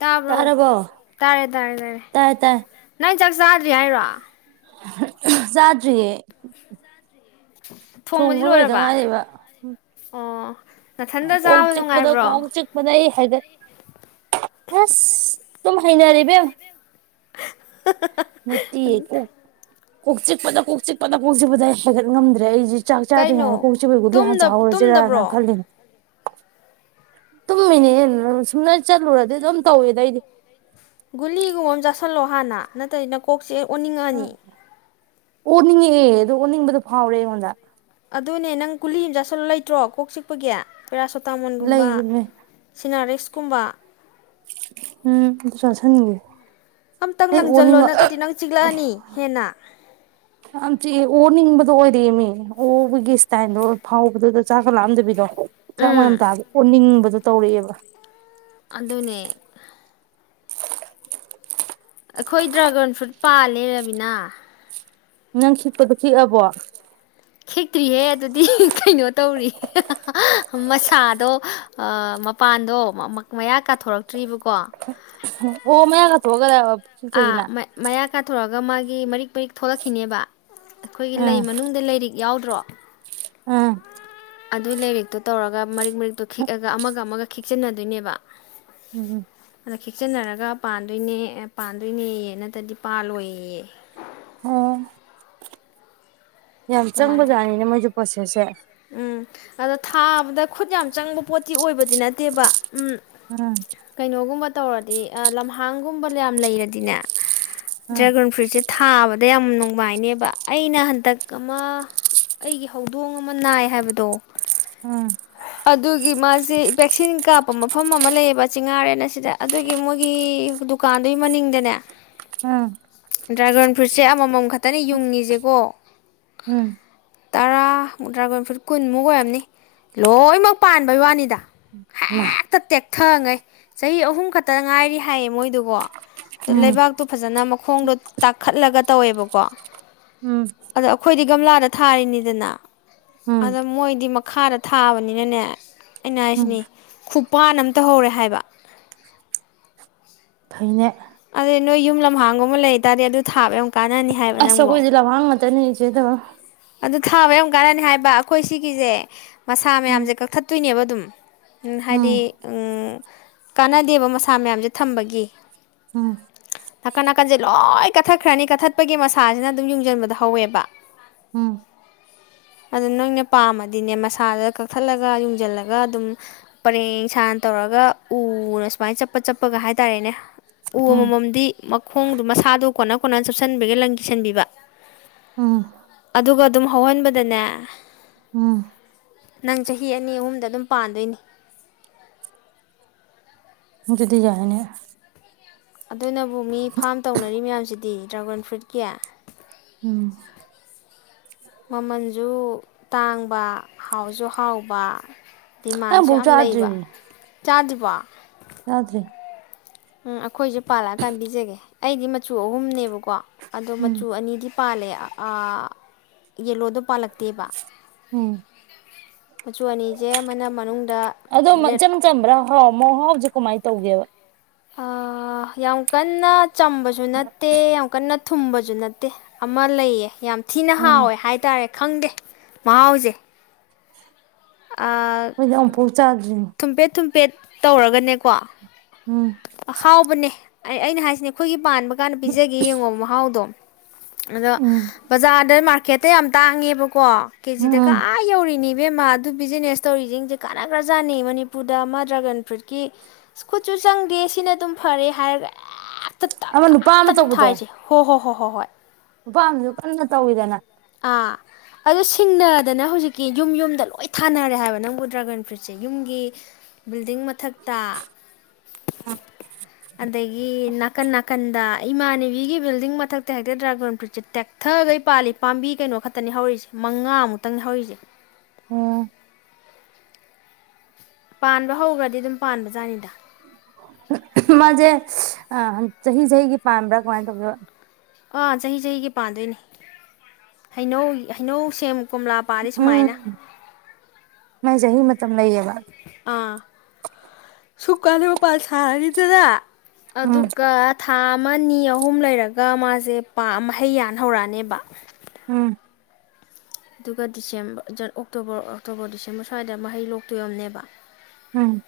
ꯇꯥꯕ꯭ꯔꯣ ꯇꯥꯔꯕꯣ ꯇꯥꯔꯦ ꯇꯥꯔꯦ ꯇꯥꯔꯦ ꯇꯥꯏ ꯇꯥꯏ ꯅꯪ ꯆꯥꯛ ꯆꯥꯗ꯭ꯔꯤ ꯍꯥꯏꯔꯣ ꯆꯗ꯭ꯔꯤꯌꯦ ꯊꯣꯡꯕꯗꯤ ꯂꯣꯏꯔꯕ ꯑꯣ ꯅꯥꯊꯟꯗ ꯀꯣꯛ ꯆꯥꯕ ꯆꯤꯛꯄꯗ ꯀꯣꯛ ꯅꯨꯡꯉꯥꯏꯕ꯭ꯔꯣ ꯆꯤꯛ ꯄꯗ ꯍꯥꯏꯗ ꯍꯁ ꯑꯗꯨꯝ ꯍꯩꯅꯔꯦꯕꯦꯝ ꯅꯠ ꯇꯤꯌꯦ ꯀꯣꯛ ꯆꯤꯛꯄꯗ ꯀꯣꯛ ꯆꯤꯛꯄꯗ ꯀꯣꯛ ꯆꯤꯛꯄꯗ ꯍꯥꯏꯒꯠ ꯉꯝꯗ꯭ꯔꯦ ꯑꯩꯁꯦ ꯆꯥꯛ ꯆꯥꯗ꯭ꯔꯤ ꯉꯥꯏꯗ ꯀꯩꯅꯣ ꯀꯣꯛ ꯆꯤꯛ ꯄꯩ ꯒꯨꯂꯤ ꯍꯥꯟꯅ ꯇꯨꯝꯗ ꯆꯥꯍꯧꯁꯤꯔꯅ ꯇꯨꯝꯗꯕ꯭ꯔꯣ ꯈꯜꯂꯤꯅꯦ ꯇꯨꯝꯃꯤꯅꯦꯅ ꯁꯨꯝꯅ ꯆꯠꯂꯨꯔꯗꯤ ꯑꯗꯨꯝ ꯇꯧꯋꯦ ꯑꯩꯗꯤ ꯒꯨꯂꯤꯒꯨꯝꯕ ꯑꯃ ꯆꯥꯥꯁꯜꯂꯣ ꯍꯥꯟꯅ ꯅꯠꯇ꯭ꯔꯗꯤ ꯅ ꯀꯣꯛ ꯑ ꯑꯣꯅꯤꯡꯉꯦ ꯑꯗꯨ ꯑꯣꯅꯤꯡꯕꯗꯨ ꯐ ꯐꯥꯎ ꯔꯦ ꯑꯩꯉꯣꯟꯗ ꯑꯗꯨꯅꯦ ꯅꯪ ꯀꯨꯂꯤ ꯑꯃ ꯆꯠꯁꯤꯜꯂ ꯂꯩꯇ꯭ꯔꯣ ꯀꯣꯛ ꯆꯤꯛꯄꯒꯤ ꯄꯦꯔꯥꯁꯣꯇꯥꯃꯣꯟꯒꯨꯝꯕ ꯂꯩꯒꯤꯕꯅꯦ ꯁꯤꯅꯔꯤꯁꯀꯨꯝꯕ ꯎꯝ ꯑꯗꯨꯁꯨ ꯆꯥꯁꯟꯒꯦ ꯑꯝꯇꯪ ꯂꯪꯁꯤꯜꯂꯣ ꯅꯠꯇ꯭ꯔꯗꯤ ꯅꯪ ꯆꯤꯛꯂꯛꯑꯅꯤ ꯍꯦꯟꯅ ꯌꯥꯝ ꯆꯤꯛꯑ ꯑꯣꯅꯤꯡꯕꯗꯣ ꯑꯣꯏꯔꯛꯃꯤ ꯑꯣꯕꯒꯤ ꯏꯁꯇꯥꯏꯜꯗꯣ ꯐꯥꯎꯕꯗꯨꯗ ꯆꯥꯈꯠꯂꯛꯑꯝꯗꯕꯤꯗꯣ ꯆꯞ ꯎꯝ ꯃꯅꯅ ꯇꯥꯕ ꯑꯣꯅꯤꯡꯕꯗ ꯇꯧꯔꯛꯑꯦꯕ ꯑꯗꯨ ꯑꯗꯨꯅꯦ ꯑꯩꯈꯣꯏ ꯗ꯭ꯔꯥꯒꯟ ꯐ꯭ꯔꯨꯠ ꯄꯥ ꯂꯩꯃꯤꯅ ꯅꯪ ꯈꯤꯛꯄꯗꯣ ꯈꯤꯛꯑꯕꯣ ꯈꯦꯛꯇ꯭ꯔꯤꯍꯦ ꯑꯗꯨꯗꯤ ꯀꯩꯅꯣ ꯇꯧꯔꯤ ꯃꯁꯥꯗꯣ ꯃꯄꯥꯟꯗꯣ ꯃꯌꯥ ꯀꯥꯊꯣꯔꯛꯇ꯭ꯔꯤꯕꯀꯣ ꯑꯣ ꯃ ꯀ ꯊꯣꯛꯒ ꯑꯥ ꯃꯌꯥ ꯀ ꯊ ꯑꯗꯨꯒ ꯃꯥꯒꯤ ꯃꯔꯤꯛ ꯃꯔꯤꯛ ꯊꯣꯛꯂꯛꯈꯤꯅꯦꯕ ꯑꯩꯈꯣꯏꯒꯤ ꯂꯩ ꯃꯅꯨꯡꯗ ꯂꯩꯔꯤ ꯌꯥꯎꯗ꯭ꯔꯣ ꯑꯝ ꯑꯗꯨ ꯂꯩꯦꯔꯤꯦꯛꯇꯣ ꯇꯧꯔꯒ ꯃꯔꯤꯛ ꯃꯔꯤꯛꯇꯣ ꯊꯤꯛꯑꯒ ꯑꯃꯒ ꯑꯃꯒ ꯈꯤꯛꯆꯟꯅꯗꯣꯏꯅꯦꯕ ꯎꯝ ꯎꯝ ꯑ ꯈꯤꯛꯆꯟꯅꯔꯒ ꯄꯥꯟꯗꯣꯏꯅꯦ ꯄꯥꯟꯗꯣꯏꯅꯦꯌꯦ ꯅꯠꯇ꯭ꯔꯗꯤ ꯄꯥꯜꯂꯣꯏꯌꯦꯌꯦ ꯑꯣ ꯌꯥꯝ ꯆꯪꯕ ꯑꯗꯨꯃꯥꯏꯅ ꯖꯥꯠꯅꯤꯅꯦ ꯃꯣꯏꯁꯨ ꯄꯣꯠꯁꯦꯁꯦ ꯎꯝ ꯑꯗ ꯊꯥꯕꯗ ꯈꯨꯠ ꯌꯥꯝ ꯆꯪꯕ ꯄꯣꯠꯇꯤ ꯑꯣꯏꯕꯗꯤ ꯅꯠꯇꯦꯕ ꯎꯝ ꯎꯝ ꯀꯩꯅꯣꯒꯨꯝꯕ ꯇꯧꯔꯗꯤ ꯂꯝꯍꯥꯡꯒꯨꯝꯕ ꯌꯥꯝ ꯂꯩꯔꯗꯤꯅꯦ ꯗ꯭ꯔꯦꯒꯟ ꯐ꯭ꯔꯨꯠꯁꯦ ꯊꯥꯕꯗ ꯌꯥꯝ ꯅꯨꯡꯉꯥꯏꯅꯦꯕ ꯑꯩꯅ ꯍꯟꯗꯛ ꯑꯃ ꯑꯩꯒꯤ ꯍꯧꯗꯣꯡ ꯑꯃ ꯅꯥꯏ ꯍꯥꯏꯕꯗꯣ ꯑꯝ ꯑꯗꯨꯒꯤ ꯃꯥꯁꯦ ꯚꯦꯛꯁꯤꯟ ꯀꯥꯞꯄ ꯃꯐꯝ ꯑꯃ ꯂꯩꯌꯦꯕ ꯆꯤꯡꯉꯥꯔꯦꯟꯅ ꯁꯤꯗ ꯑꯗꯨꯒꯤ ꯃꯣꯏꯒꯤ ꯗꯨꯀꯥꯟꯗꯨꯒꯤ ꯃꯅꯤꯡꯗꯅꯦ ꯎꯝ ꯎꯝ ꯗ꯭ꯔꯥꯒꯟ ꯐ꯭ꯔꯨꯠꯁꯦ ꯑꯃꯃꯝ ꯈꯛꯇꯅꯤ ꯌꯨꯡꯉꯤꯁꯦꯀꯣ ꯎꯝ ꯇꯔꯥꯃꯨ ꯇꯔꯥꯒꯣꯏꯐꯨꯠ ꯀꯨꯟꯃꯨꯛ ꯑꯣꯏꯔꯝꯅꯤ ꯂꯣꯏꯅꯃꯛ ꯄꯥꯟꯕꯩ ꯋꯥꯅꯤꯗ ꯑ ꯊꯪꯉꯦ ꯆꯍꯤ ꯑꯍꯨꯝ ꯈꯛꯇ ꯉꯥꯏꯔꯤ ꯍꯥꯏꯌꯦ ꯃꯣꯏ ꯑꯗꯨꯣ ꯎꯝ ꯂꯩꯕꯥꯛꯇꯣ ꯐꯖꯅ ꯃꯈꯣꯡꯗꯣ ꯇꯥꯈꯠꯂꯒ ꯇꯧꯋꯦꯕꯀꯣ ꯎꯝ ꯑꯗ ꯑꯩꯈꯣꯏꯗꯤ ꯒꯝꯂꯥꯗ ꯊꯥꯔꯤꯅꯤ ꯑꯗꯨꯅ ꯎꯝ ꯑꯗ ꯃꯣꯏꯗꯤ ꯈꯔꯠ ꯊꯥꯕꯅꯤꯅꯅꯦ ꯎꯝ ꯑꯩꯅꯁꯤꯅꯤ ꯈꯨꯞ ꯄꯄꯥꯟ ꯑꯃ ꯇꯧ ꯍꯧꯔꯦ ꯍꯥꯏꯕ ꯍꯩꯅ ꯑꯗꯨꯗꯩ ꯅꯣꯏ ꯌꯨꯝ ꯂꯝꯍꯥꯡꯒꯨꯝꯕ ꯂꯩꯕꯇꯥꯥꯔꯗꯤ ꯑꯗꯨ ꯊꯥꯕ ꯀꯥꯟꯅꯅꯤ ꯍꯥꯏꯕ ꯑꯁ ꯅꯪꯕꯣ ꯀꯣꯏꯗꯂ ꯋꯥꯉꯃ ꯇꯅꯤ ꯆꯗꯣ ꯑꯗꯨ ꯊꯥꯕ ꯌꯥꯝ ꯀꯥꯟꯅꯅꯤ ꯍꯥꯏꯕ ꯑꯩꯈꯣꯏ ꯁꯤꯒꯤꯁꯦ ꯃꯁꯥ ꯎꯝ ꯃꯌꯥꯝꯁꯦ ꯀꯛꯊꯠꯇꯣꯏꯅꯦꯕ ꯑꯗꯨꯝ ꯍꯥꯏꯗꯤ ꯎꯝ ꯀꯥꯟꯅꯗꯦꯕ ꯃꯁꯥ ꯃꯌꯥꯝꯁꯦ ꯊꯝꯕꯒꯤ ꯎꯝ ꯅꯥꯀꯟ ꯅꯥꯀꯟꯁꯦ ꯂꯣꯏ ꯀꯠꯊꯠꯈ꯭ꯔꯅꯤ ꯀꯠꯊꯠꯄꯒꯤ ꯃꯁꯥꯁꯤꯅ ꯑꯗꯨꯝ ꯌꯨꯡꯁꯤꯟꯕꯗ ꯍꯧꯋꯦꯕ ꯎꯝ ꯑꯗꯨ ꯅꯣꯏꯅ ꯄꯥꯝꯃꯗꯤꯅꯦ ꯃꯁꯥꯗ ꯀꯛꯊꯠꯂꯒ ꯌꯨꯡꯁꯤꯜꯂꯒ ꯑꯗꯨꯝ ꯄꯔꯦꯡ ꯁꯅ ꯇꯧꯔꯒ ꯎꯅ ꯁꯨꯃꯥꯏꯅ ꯆꯠꯄ ꯆꯠꯄꯒ ꯍꯥꯏꯇꯥꯔꯦꯅꯦ ꯎ ꯎꯝ ꯑꯃꯃꯝꯗꯤ ꯃꯈꯣꯡꯗꯨꯣ ꯃꯁꯥꯗꯨꯣ ꯀꯣꯟꯅ ꯀꯣꯟꯅ ꯆꯨꯞꯁꯤꯟꯕꯒꯤ ꯂꯪ ꯁꯟꯕꯤꯕ ꯎꯝ ꯑꯗꯨꯒ ꯑꯗꯨꯝ ꯍꯧꯍꯟꯕꯗꯅꯦ ꯎꯝ ꯅꯪ ꯆꯍꯤ ꯑꯅꯤ ꯑꯍꯨꯝꯗ ꯑꯗꯨꯝ ꯄꯥꯟꯗꯣꯏꯅꯤ ꯑꯗꯨꯗꯤ ꯌꯥꯅꯦ ꯑꯗꯨꯅꯕꯨ ꯃꯤ ꯐꯥꯝ ꯇꯧꯅꯔꯤ ꯃꯌꯥꯝꯁꯤꯗꯤ ꯗ꯭ꯔꯒꯟ ꯐ꯭ꯔꯨꯠ ꯀꯌꯥ ꯎꯝ ꯃꯃꯜꯁꯨ ꯇꯥꯡꯕ ꯍꯥꯎꯁꯨ ꯍꯥꯎꯕ ꯑ ꯧ ꯆꯖꯔꯤ ꯆꯥꯖꯕ ꯌꯥꯗ꯭ꯔꯤ ꯎꯝ ꯑꯩꯈꯣꯏꯁꯦ ꯄꯥꯜꯂꯛꯑꯀꯥꯟ ꯄꯤꯖꯒꯦ ꯑꯩꯗꯤ ꯃꯆꯨ ꯑꯍꯨꯝꯅꯦꯕꯀꯣ ꯑꯗꯣ ꯎꯝ ꯃꯆꯨ ꯑꯅꯤꯗꯤ ꯄꯥꯂꯦ ꯌꯦꯂꯣꯗ ꯄꯥꯜꯂꯛꯇꯦꯕ ꯎꯝ ꯃꯆꯨ ꯑꯅꯤꯁꯦ ꯑꯃꯅ ꯃꯅꯨꯡꯗ ꯑꯗꯣ ꯔꯦꯠ ꯏꯆꯝ ꯆꯝꯕ꯭ꯔꯥ ꯍꯥꯎ ꯃꯍꯥꯎꯁꯦ ꯀꯃꯥꯏꯅ ꯇꯧꯒꯦꯕ ꯌꯥꯝ ꯀꯟꯅ ꯆꯝꯕꯁꯨ ꯅꯠꯇꯦ ꯑꯃꯨꯛꯀꯟꯅ ꯊꯨꯝꯕꯁꯨ ꯅꯠꯇꯦ ꯑꯃ ꯂꯩꯌꯦ ꯌꯥꯝ ꯊꯤꯅ ꯎꯝ ꯍꯥꯎꯋꯦ ꯍꯥꯏꯇꯥꯔꯦ ꯈꯪꯗꯦ ꯃꯍꯥꯎꯁꯦ ꯑꯩꯈꯣꯏꯗꯤ ꯑꯃꯨꯛꯐꯥꯎ ꯆꯥꯗ꯭ꯔꯤ ꯊꯨꯝꯐꯦꯠ ꯊꯨꯝꯐꯦꯠ ꯇꯧꯔꯒꯅꯦꯀꯣ ꯎꯝ ꯑꯍꯥꯎꯕꯅꯦ ꯑꯩ ꯑꯩꯅ ꯍꯥꯏꯁꯤꯅꯦ ꯑꯩꯈꯣꯏꯒꯤ ꯄꯥꯟꯕ ꯀꯥꯟꯗ ꯄꯤꯖꯒꯦ ꯌꯦꯡꯉꯣ ꯃꯍꯥꯎꯗꯣ ꯎꯝ ꯑꯗꯖꯗ ꯃꯥ ꯍꯦꯛꯇ ꯌꯥꯝ ꯇꯥꯡꯉꯦꯕ ꯀꯣ ꯎꯝ ꯀꯦꯖꯤꯗ ꯀ ꯎꯝ ꯌꯧꯔꯤꯅꯤ ꯏꯕꯦꯝꯃ ꯑꯗꯨ ꯕꯤꯖꯤꯅꯦꯁ ꯇꯧꯔꯤꯁꯤꯡꯁꯦ ꯀꯥꯟꯅ ꯀ꯭ꯔꯖꯥꯠꯅꯩ ꯃꯅꯤꯄꯨꯔꯗ ꯃꯥ ꯗ꯭ꯔꯥꯒꯟ ꯐ꯭ꯔꯨꯏꯠꯀꯤ ꯈꯨꯠꯨꯠ ꯆꯪꯗꯦ ꯁꯤꯅ ꯑꯗꯨꯝ ꯐꯔꯦ ꯍꯥꯏꯔꯒ ꯑꯃ ꯅꯨꯄꯥ ꯑ ꯊꯅꯤ ꯊꯦ ꯍꯣ ꯍꯣ ꯍꯣꯏ ꯍꯣꯏ ꯍꯣꯏ ꯅꯨꯄꯥꯝꯁꯨ ꯀꯟꯅ ꯇꯧꯋꯤꯗꯅ ꯑꯥ ꯑꯗꯨ ꯁꯤꯡꯅꯗꯅ ꯍꯧꯖꯤꯛꯀꯤ ꯌꯨꯝ ꯌꯨꯝꯗ ꯂꯣꯏ ꯊꯥꯅꯔꯦ ꯍꯥꯏꯕ ꯅꯪꯕꯨ ꯗ꯭ꯔꯥꯒꯟ ꯐ꯭ꯔꯨꯏꯠꯁꯦ ꯌꯨꯝꯒꯤ ꯕꯤꯜꯗꯤꯡ ꯃꯊꯛꯇ ꯑꯗꯒꯤ ꯅꯥꯀꯟ ꯅꯥꯀꯟꯗ ꯏꯃꯥꯟꯅꯕꯤꯒꯤ ꯕꯤꯜꯗꯤꯡ ꯃꯊꯛꯇ ꯍꯦꯛꯇ ꯗ꯭ꯔꯥꯒꯣꯟ ꯐ꯭ꯔꯨꯔꯤꯠꯁꯦ ꯇꯦꯛꯊꯒꯩ ꯄꯥꯜꯂꯤ ꯄꯥꯝꯕꯤ ꯀꯩꯅꯣ ꯈꯛꯇꯅꯤ ꯍꯧꯔꯤꯁꯦ ꯃꯉꯥꯃꯨꯛꯇꯪꯅꯤ ꯍꯧꯔꯤꯁꯦ ꯎꯝ ꯄꯥꯟꯕ ꯍꯧꯈ꯭ꯔꯗꯤ ꯑꯗꯨꯝ ꯄꯥꯟꯕꯖꯥꯠꯅꯤꯗ ꯃꯥꯁꯦ ꯆꯍꯤ ꯆꯍꯤꯒꯤ ꯄꯥꯝꯕ꯭ꯔꯥ ꯀꯃꯥꯏꯅ ꯇꯧꯒꯦꯕ ꯑꯥ ꯆꯍꯤ ꯆꯍꯤꯒꯤ ꯄꯥꯟꯗꯣꯏꯅꯤ ꯍꯩꯅꯧ ꯍꯩꯅꯧ ꯁꯦꯝ ꯀꯣꯝꯂꯥ ꯄꯥꯜꯂꯤ ꯁꯨꯃꯥꯏꯅ ꯎꯝ ꯃꯥꯏ ꯖꯍꯤ ꯃꯠ ꯇꯝ ꯅꯩꯌꯦꯕ ꯁꯨꯝꯀꯥꯟꯗ ꯃꯄꯥꯟ ꯁꯔꯅꯤꯗꯅ ꯎꯝ ꯑꯗꯨꯒ ꯊꯥ ꯑꯃ ꯅꯤ ꯑꯍꯨꯝ ꯂꯩꯔꯒ ꯃꯥꯁꯦ ꯄꯥꯥꯝ ꯃꯍꯩꯌꯥꯟ ꯍꯧꯔꯛꯑꯅꯦꯕ ꯎꯝ ꯑꯗꯨꯒꯗꯤꯁꯦꯝꯕ ꯑꯣꯛꯇꯣꯕꯔ ꯑꯣꯛꯇꯣꯕꯔ ꯗꯤꯁꯦꯝꯕꯔ ꯁ꯭ꯋꯥꯏꯗ ꯃꯍꯩ ꯂꯣꯛꯇꯣꯏꯑꯣꯏꯝꯅꯦꯕ ꯎꯝ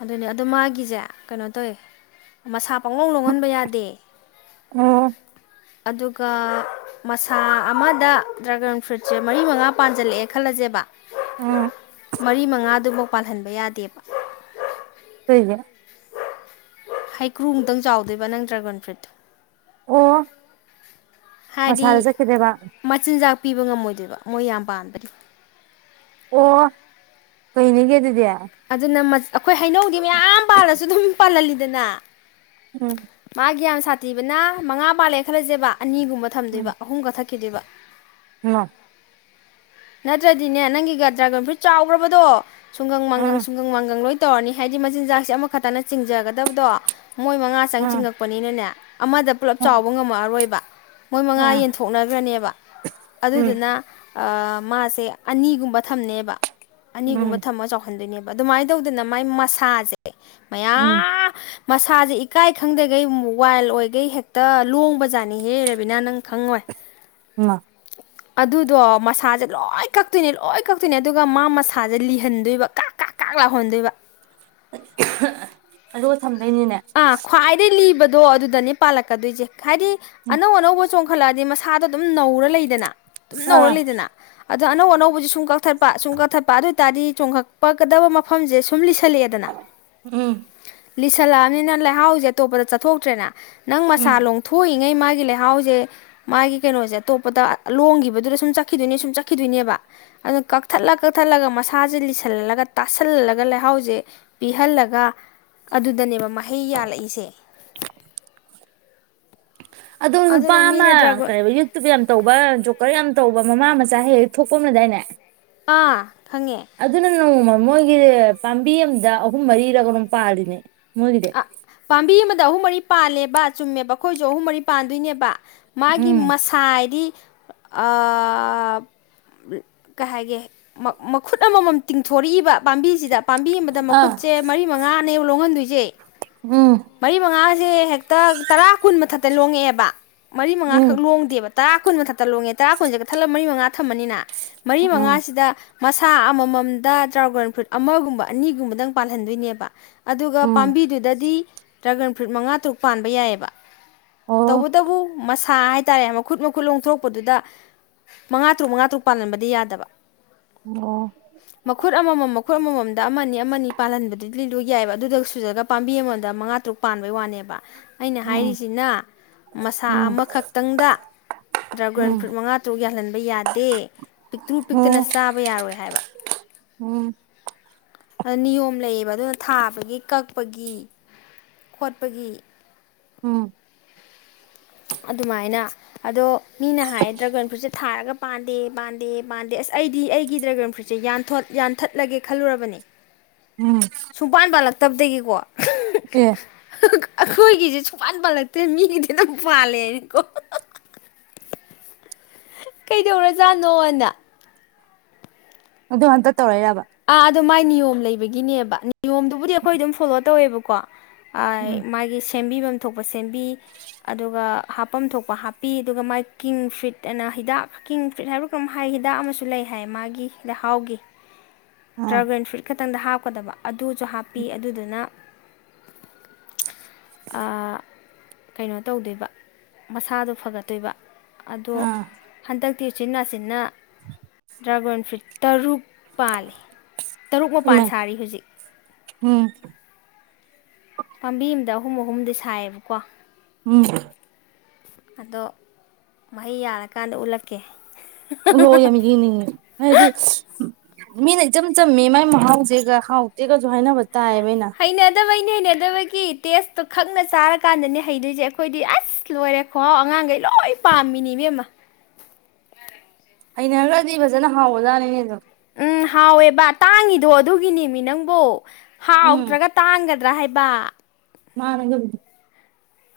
ꯑꯗꯨꯅꯦ ꯑꯗꯨ ꯃꯥꯒꯤꯖꯦ ꯀꯩꯅꯣ ꯇꯧꯋꯦ ꯃꯁꯥ ꯄꯪꯂꯣꯡ ꯂꯣꯡꯉꯟꯕ ꯌꯥꯗꯦ ꯑꯣ ꯑꯗꯨꯒ ꯃꯁꯥ ꯑꯃꯗ ꯗ꯭ꯔꯥꯒꯟ ꯐ꯭ꯔꯨꯏꯠꯁꯦ ꯃꯔꯤ ꯃꯉꯥ ꯄꯥꯟꯖꯜꯂꯛꯑꯦ ꯈꯜꯂꯖꯦꯕ ꯎꯝ ꯃꯔꯤ ꯃꯉꯥꯗꯨꯕꯧ ꯄꯥꯜꯍꯟꯕ ꯌꯥꯗꯦꯕ ꯀꯩꯒꯤ ꯍꯩꯀ꯭ꯔꯨ ꯃꯨꯛꯇꯪ ꯆꯥꯎꯗꯣꯏꯕ ꯅꯪ ꯗ꯭ꯔꯥꯒꯣꯟ ꯐ꯭ꯔꯨꯏꯠꯇꯣ ꯑꯣ ꯍꯥꯏꯗꯤ ꯃꯁꯥꯗ ꯆꯠꯈꯤꯗꯦꯕ ꯃꯆꯤꯟꯖꯥꯛ ꯄꯤꯕ ꯉꯝꯃꯣꯏꯗꯣꯏꯕ ꯃꯣꯏ ꯌꯥꯝ ꯄꯥꯟꯕꯒꯤ ꯑꯣ ꯀꯩꯅꯤꯒꯦ ꯑꯗꯨꯗꯤ ꯑꯗꯨꯅ ꯃ ꯑꯩꯈꯣꯏ ꯍꯩꯅꯧꯗꯤ ꯃꯌꯥꯝ ꯄꯥꯜꯂꯁꯨ ꯑꯗꯨꯝ ꯄꯥꯜꯍꯜꯂꯤꯗꯅ ꯎꯝ ꯃꯥꯒꯤ ꯌꯥꯝ ꯁꯥꯇꯤꯕꯅ ꯃꯉꯥ ꯄꯥꯂꯦ ꯈꯜ ꯂꯖꯦꯕ ꯑꯅꯤꯒꯨꯝꯕ ꯊꯝꯗꯣꯏꯕ ꯑꯍꯨꯝꯒ ꯀꯛꯊꯠ ꯈꯤꯗꯣꯏꯕ ꯎ ꯅꯠꯇ꯭ꯔꯗꯤꯅꯦ ꯅꯪꯒꯤꯒ ꯗ꯭ꯔꯥꯒꯟ ꯐ꯭ꯔꯨꯠ ꯆꯥꯎꯒꯔꯕꯗꯣ ꯁꯨꯡꯒꯪ ꯃꯥꯡꯒꯪ ꯎꯝ ꯁꯨꯡꯒꯪ ꯃꯥꯡꯒꯪ ꯂꯣꯏ ꯇꯧꯔꯅꯤ ꯍꯥꯏꯗꯤ ꯃꯆꯤꯟꯖꯥꯛꯁꯦ ꯑꯃꯈꯛꯇꯅ ꯆꯤꯡꯖꯒꯗꯕꯗꯣ ꯃꯣꯏ ꯃꯉꯥ ꯆꯪ ꯎꯝ ꯆꯤꯡꯉꯛꯄꯅꯤꯅꯅꯦ ꯑꯃꯗ ꯄꯨꯂꯞ ꯎꯝ ꯆꯥꯎꯕ ꯉꯝꯃꯛꯑꯔꯣꯏꯕ ꯃꯣꯏ ꯃꯉꯥ ꯑꯥ ꯌꯦꯟꯊꯣꯛꯅꯒꯔꯅꯦꯕ ꯎꯝ ꯑꯗꯨꯗꯨꯅ ꯑꯥ ꯃꯥꯁꯦ ꯑꯅꯤꯒꯨꯝꯕ ꯊꯝꯅꯦꯕ ꯑꯅꯤꯒꯨꯝꯕ ꯎꯝ ꯊꯝꯃ ꯆꯥꯎꯍꯟꯗꯣꯏꯅꯦꯕ ꯑꯗꯨꯃꯥꯏ ꯇꯧꯗꯅ ꯃꯥꯏ ꯃꯁꯥꯁꯦ ꯎꯝ ꯃꯌꯥꯝ ꯃꯁꯥꯁꯦ ꯏꯀꯥꯏ ꯈꯪꯗꯈꯩ ꯋꯥꯏꯜ ꯑꯣꯏꯈꯩ ꯍꯦꯛꯇ ꯂꯣꯡꯕꯖꯥꯠꯅꯤ ꯍꯦꯕꯤꯅꯥ ꯅꯪ ꯈꯪꯉꯣꯏ ꯃꯥ ꯑꯗꯨꯗꯣ ꯃꯁꯥ ꯆꯠ ꯂꯣꯏ ꯀꯛꯇꯣꯏꯅꯦ ꯂꯣꯏ ꯀꯛꯇꯣꯏꯅꯦ ꯑꯗꯨꯒ ꯃꯥ ꯃꯁꯥꯁꯦ ꯂꯤꯍꯟꯗꯣꯏꯕ ꯀꯥꯛ ꯀꯥꯛ ꯀꯥꯛ ꯂꯥꯎꯍꯟꯗꯣꯏꯕ ꯑꯗꯨ ꯑ ꯈ꯭ꯋꯥꯗꯅꯤꯕ ꯑꯗꯣ ꯑꯗꯨꯗꯅꯦ ꯄꯥꯜꯂꯛꯀꯗꯣꯏꯁꯦ ꯈꯗꯤ ꯑꯅꯧ ꯑꯅꯧꯕ ꯆꯣꯡꯈꯠꯂꯛꯑꯗꯤ ꯃꯁꯥꯗꯣꯝ ꯅꯧꯔ ꯂꯩꯗꯅ ꯑꯗꯨꯝ ꯅꯧꯔ ꯑꯥ ꯂꯩꯗꯅ ꯑꯗ ꯑꯅꯧ ꯑꯅꯧꯕꯁ ꯁꯨꯝ ꯀꯛꯊꯠꯄ ꯁꯨꯝ ꯀꯥꯊꯠꯄ ꯑꯗꯨ ꯑꯣꯏꯇꯥꯔꯗꯤ ꯆꯣꯡꯈꯛꯄꯒꯗꯕ ꯃꯐꯝꯁꯦ ꯁꯨꯝ ꯆꯠꯂꯦꯗꯅ ꯎꯝ ꯂꯤꯁꯂꯥ ꯅꯤꯅ ꯂꯩꯍꯥꯎꯁꯦ ꯑꯇꯣꯞꯄꯗ ꯆꯠꯊꯣꯛꯇ꯭ꯔꯦꯅ ꯅꯪ ꯎꯝ ꯃꯁꯥ ꯂꯣꯡꯊꯣꯛꯏꯉꯩ ꯃꯥꯒꯤ ꯂꯩꯍꯁꯦ ꯃꯥꯒꯤ ꯀꯩꯅꯣꯁꯦ ꯑꯇꯣꯞꯄꯗ ꯂꯣꯡꯈꯤꯕꯗꯨꯗ ꯁꯨꯝ ꯆꯠꯈꯤꯗꯣꯏꯅꯦ ꯁꯨꯝ ꯆꯠꯈꯤꯗꯣꯏꯅꯦꯕ ꯑꯗꯨꯅ ꯀꯛꯊꯠꯂ ꯀꯛꯊꯠꯂꯒ ꯃꯁꯥꯁꯦ ꯂꯤꯁꯜꯂꯒ ꯇꯥꯁꯜꯂꯒ ꯂꯩꯍꯥꯎꯁꯦ ꯄꯤꯍꯜꯂꯒ ꯑꯗꯨꯗꯅꯦꯕ ꯍꯩ ꯌꯥꯜꯂꯛꯏꯁꯦ ꯑꯗꯣ ꯅꯨꯄꯥ ꯑꯗꯨꯅ ꯑꯃ ꯃꯤꯅ ꯗ꯭ꯔꯥꯒꯣꯟ ꯀꯩꯅ ꯌꯨꯇꯨꯕ ꯌꯥꯝ ꯇꯧꯕ ꯖꯣꯀꯔ ꯌꯥꯝ ꯇꯧꯕ ꯃꯃꯥ ꯃꯆꯥ ꯍꯦꯛ ꯍꯦꯛ ꯊꯣꯛꯄꯝꯅꯗꯥꯏꯅꯦ ꯑꯥ ꯈꯪꯉꯦ ꯑꯗꯨ ꯅ ꯅ ꯃꯣꯏꯒꯤ ꯄꯥꯝꯕꯤ ꯑꯝꯗ ꯑꯍꯨꯝ ꯃꯔꯤꯔꯒ ꯑꯗꯨꯝ ꯄꯥꯔꯤꯅꯦ ꯑ ꯄꯥꯝꯕꯤ ꯑꯃꯗ ꯑꯍꯨꯝ ꯃꯔꯤ ꯄꯥꯜꯂꯦ ꯕꯥ ꯆꯨꯝꯃꯦꯕ ꯑꯩꯈꯣꯏꯁꯨ ꯑꯍꯨꯝ ꯃꯔꯤ ꯄꯥꯟꯗꯣꯏꯅꯦꯕ ꯃꯥꯒꯤ ꯎꯝ ꯃꯁꯥꯏꯗꯤ ꯀꯩ ꯍꯥꯏꯒꯦ ꯃꯈꯨꯠ ꯑꯃꯃꯝ ꯇꯤꯡꯊꯣꯔꯛꯏꯕ ꯄꯥꯝꯕꯤꯁꯤꯗ ꯄꯥꯝꯕꯤ ꯑꯃꯗ ꯑꯥ ꯃꯈꯨꯠꯁꯦ ꯃꯔꯤ ꯃꯉꯥꯅꯦ ꯂꯣꯡꯍꯟꯗꯣꯏꯁꯦ ꯌꯦꯦ ꯎꯝ ꯃꯔꯤ ꯃꯉ ꯇꯦ ꯇꯔꯥ ꯀꯨꯟ ꯃꯊꯛ ꯇ ꯂꯣꯡꯉꯛꯑꯦꯕ ꯃꯔꯤ ꯎꯝ ꯃꯉꯥꯈꯛ ꯂꯣꯡꯗꯦꯕ ꯇꯔꯥ ꯀꯨꯟ ꯃꯊꯛꯇ ꯂꯣꯡꯉꯦ ꯇꯔꯥ ꯀꯨꯟꯁꯦꯒ ꯊꯜꯂꯒ ꯃꯔꯤ ꯃꯉꯥ ꯊꯃꯅꯤꯅ ꯃꯔꯤ ꯎꯝ ꯃꯉꯥꯁꯤꯗ ꯃꯁꯥ ꯑꯃꯃꯝꯗ ꯇ꯭ꯔꯥꯎꯒꯟ ꯐ꯭ꯔꯨꯏꯠ ꯑꯃꯒꯨꯝꯕ ꯑꯅꯤꯒꯨꯝꯕꯗꯪ ꯄꯥꯜꯍꯟꯗꯣꯏꯅꯦꯕ ꯑꯗꯨꯒ ꯎꯝ ꯄꯥꯝꯕꯤꯗꯨ ꯗꯤ ꯗ꯭ꯔꯥꯒꯟ ꯐ꯭ꯔꯨꯏꯠ ꯃꯉꯥ ꯇꯔꯨꯛ ꯄꯥꯟꯕ ꯌꯥꯏꯑꯕ ꯑꯣ ꯇꯧꯕꯨ ꯇꯕꯨ ꯃꯁ ꯁꯥ ꯍꯥꯏꯇꯥꯔꯦ ꯃꯈꯨꯠ ꯃꯈꯨꯠ ꯂꯣꯡꯊꯣꯛꯄꯗꯨꯗ ꯃꯉꯥ ꯇꯔꯨꯛ ꯃꯉꯥ ꯇꯔꯨꯛ ꯄꯥꯜꯂꯝꯕꯗꯤ ꯌꯥꯗꯕ ꯑꯣ ꯃꯈꯨꯠ ꯑꯃꯃꯝ ꯃꯈꯨꯠ ꯑꯃꯃꯝꯗ ꯑꯃꯅꯤ ꯑꯃꯅꯤ ꯄꯥꯜꯍꯟꯕꯗꯨ ꯂꯤꯂꯨ ꯌꯥꯏꯕ ꯑꯗꯨꯗꯁꯨꯖꯗ ꯄꯥꯝꯕꯤ ꯑꯃꯗ ꯃꯉꯥ ꯇꯔꯨꯛ ꯄꯥꯟꯕꯩ ꯋꯥꯅꯦꯕ ꯑꯩꯅ ꯎꯝ ꯍꯥꯏꯔꯤꯁꯤꯅ ꯃꯁꯥ ꯎꯝ ꯑꯃꯈꯛꯇꯪꯗ ꯗ꯭ꯔꯥꯒꯟ ꯎꯝ ꯐ꯭ꯔꯨꯏꯠ ꯃꯉꯥ ꯇꯔꯨꯛ ꯌꯥꯜꯍꯟꯕ ꯌꯥꯗꯦ ꯄꯤꯛꯇꯨ ꯄꯤꯛꯇꯅ ꯑꯣ ꯆꯥꯕ ꯌꯥꯔꯣꯏ ꯍꯥꯏꯕ ꯎꯝ ꯅꯤꯌꯣꯝ ꯂꯩꯌꯦꯕ ꯑꯗꯨꯅ ꯊꯥꯕꯒꯤ ꯀꯛ ꯄꯒꯤ ꯈꯣꯠꯄꯒꯤ ꯎꯝ ꯑꯗꯨꯃꯥꯏꯅ ꯑꯗꯣ ꯃꯤꯅ ꯍꯥꯏꯌꯦ ꯗ꯭ꯔꯥꯒꯟ ꯐ꯭ꯔꯨꯏꯠꯁꯦ ꯊꯥꯔꯒ ꯄꯥꯟꯗꯦ ꯄꯥꯟꯗꯦ ꯄꯥꯟꯗꯦ ꯑꯁ ꯑꯩꯗꯤ ꯑꯩꯒꯤ ꯗ꯭ꯔꯥꯒꯟ ꯐ꯭ꯔꯨꯏꯠꯁꯦ ꯌꯥꯟꯊꯠꯂꯒꯦ ꯈꯜꯂꯨꯔꯕꯅꯤ ꯁꯨꯃꯥꯟ ꯄꯂꯛ ꯇꯞꯗꯒꯤꯀꯣ ꯄꯦ ꯑꯩꯈꯣꯏꯒꯤꯁꯦ ꯁꯨꯄꯥꯟ ꯄꯥꯜꯂꯛꯇ꯭ꯔꯦ ꯃꯤꯒꯤꯗꯤ ꯑꯗꯨꯪ ꯄꯥꯜꯂꯦꯅꯤꯀꯣ ꯀꯩꯗꯧꯔꯖꯥꯠꯅꯣꯅ ꯑꯗꯣ ꯑꯥ ꯑꯗꯨ ꯃꯥꯏ ꯅꯤꯌꯣꯝꯅꯤ ꯂꯩꯕꯒꯤꯅꯦꯕ ꯅꯤꯌꯣꯝꯗꯨꯕꯨꯗꯤ ꯑꯩꯈꯣꯏ ꯑꯗꯨꯝ ꯐꯣꯂꯣ ꯇꯧꯋꯦꯕꯀꯣ ꯎꯝ ꯃꯥꯒꯤ ꯁꯦꯝꯕꯤꯐꯝ ꯊꯣꯛꯄ ꯁꯦꯝꯕꯤ ꯑꯗꯨꯒ ꯍꯥꯞꯄꯝ ꯊꯣꯛꯄ ꯍꯥꯞꯄꯤ ꯑꯗꯨꯒ ꯃꯥꯥꯏ ꯀꯤꯡꯡ ꯐ꯭ꯨꯔꯤꯠ ꯑꯅ ꯍꯤꯗꯥꯛ ꯀꯤꯡꯡ ꯐꯨꯔꯤꯠ ꯍꯥꯏꯕꯒ ꯍꯥꯏ ꯍꯤꯗꯥꯛ ꯑꯃꯁꯨ ꯂꯩ ꯍꯥꯏ ꯃꯥꯒꯤꯗꯥꯛꯍꯥꯎꯒꯤ ꯑꯥ ꯗꯔ꯭ꯥ ꯒꯟꯐꯔ꯭ꯨꯏꯠꯀꯥ ꯈꯤꯇꯪꯗ ꯍꯥꯞꯀꯗꯕ ꯑꯗꯨꯁꯨ ꯍꯥꯞꯄꯤ ꯑꯗꯨꯗꯨꯅ ꯀꯩꯅꯣ ꯇꯧꯗꯣꯏꯕ ꯃꯁꯥꯗꯣ ꯐꯒꯠꯇꯣꯏꯕ ꯑꯗꯣ ꯑꯥ ꯍꯟꯗꯛ ꯇꯤꯔꯁꯤꯟ ꯅꯥꯁꯤꯟꯅ ꯗ꯭ꯔꯥꯒꯟ ꯐ꯭ꯔꯨꯠ ꯇꯔꯨꯛꯄꯥꯦ ꯇꯔꯨꯛ ꯃꯄꯥꯟ ꯏꯃꯥꯏ ꯁꯥꯔꯤ ꯍꯧꯖꯤꯛ ꯎꯝ ꯄꯥꯝꯕꯤ ꯑꯃꯗ ꯑꯍꯨꯝ ꯑꯍꯨꯝꯗꯤ ꯁꯥꯏꯌꯦꯕꯀꯣ ꯎꯝ ꯑꯗꯣ ꯃꯍꯩ ꯌꯥꯜꯂꯀꯥꯟꯗ ꯎꯠꯂꯛꯀꯦ [unintelligible] ꯃꯤꯅ ꯏꯆꯝ ꯆꯝ ꯃꯤ ꯃꯥꯏ ꯃꯍꯥꯎꯁꯦꯒ ꯍꯥꯎꯇꯦꯒꯁꯨ ꯍꯥꯏꯅꯕ ꯇꯥꯌꯌꯦꯕ ꯑꯩꯅ ꯏꯩꯅ ꯍꯩꯅꯗꯕꯒꯤ ꯇꯦꯁꯇꯣ ꯈꯪꯅ ꯆꯥꯔꯀꯥꯟꯗꯅꯦ ꯍꯩꯗꯣꯏꯁꯦ ꯑꯩꯈꯣꯏꯗꯤ ꯑꯁ ꯂꯣꯏꯔꯦ ꯈꯣꯍꯥꯎ ꯑꯉꯥꯡꯈꯩ ꯂꯣꯏ ꯄꯥꯝꯃꯤꯅꯦ ꯏꯕꯦꯝꯃ ꯍꯩꯅꯉꯔꯒꯗꯤ ꯐꯖꯅ ꯍꯥꯎꯕꯖꯥꯅꯤꯅꯦ ꯑꯗꯨꯝ ꯎꯝ ꯍꯥꯎꯋꯦ ꯕ ꯇꯥꯡꯉꯤꯗꯣ ꯑꯗꯨꯒꯤꯅꯤꯃꯤ ꯅꯪꯕꯣ ꯍꯥꯎ ꯇ꯭ꯔꯒ ꯇꯥꯡꯒꯗ ꯔꯥ ꯍꯥꯏꯕ ꯃꯥꯅꯥꯉꯝ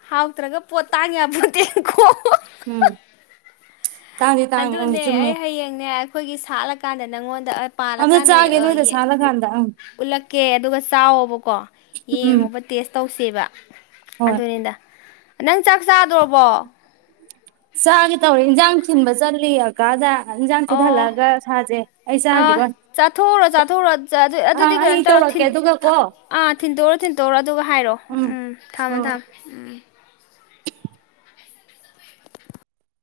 ꯍꯥꯎꯇ꯭ꯔꯒ ꯄꯣꯠ ꯇꯥꯡ ꯌꯥꯃꫭꯟꯇꯦꯀꯣ ꯎꯝ ꯇꯥꯡꯗꯤ ꯇꯥꯡꯉꯦ ꯑꯪ ꯑꯗꯨꯅꯦ ꯆꯨꯝꯃꯦ ꯑꯩ ꯍꯌꯦꯡꯅꯦ ꯑꯈꯣꯏꯒꯤ ꯁꯥꯠꯂꯀꯥꯟꯗ ꯅꯪꯉꯣꯟꯗ ꯑꯗ ꯑꯝꯇ ꯄꯥꯜꯂꯀꯥꯟꯗ ꯆꯥꯒꯦ ꯅꯣꯏꯗ ꯁꯥꯠꯂꯀꯥꯟꯗ ꯑꯪ [unintelligible] ꯎꯠꯂꯛꯀꯦ ꯑꯗꯨꯒ ꯆꯥꯎꯋꯣꯕꯀꯣ ꯎꯝ ꯌꯦꯡꯉꯣꯕ ꯇꯦꯁ ꯇꯧꯁꯦꯕ ꯍꯣꯏ ꯑꯗꯨꯅꯤꯗ ꯅꯪ ꯆꯥꯛ ꯆꯥꯗꯣꯔꯕꯣ ꯆꯥꯒꯦ ꯇꯧꯔꯦ ꯏꯟꯁꯥꯡ ꯊꯤꯟꯕ ꯆꯠꯂꯤ ꯀꯀꯥꯗ ꯑꯣ ꯑꯥ ꯆꯥꯈꯤꯔꯣꯏ ꯆꯥꯊꯣꯛꯎꯔꯣ ꯆꯥꯊꯣꯛꯎꯔꯣ ꯑꯥ ꯑꯗꯨꯗꯤ ꯑꯩ ꯀꯩꯅꯣ ꯇꯧꯔꯣ ꯇꯧꯔꯛꯀꯦ ꯊꯤꯟ ꯑꯗꯨꯒ ꯀꯣ ꯑꯥ ꯊꯤꯟꯇꫭꯛꯎꯔꯣ ꯊꯤꯟ ꯇꯧꯔꯛ ꯑꯗꯨꯒ ꯍꯥꯏꯔꯛꯑꯣ ꯎꯝ ꯊꯝꯃꯣ ꯎꯝ ꯊꯝꯃꯣ ꯎꯝ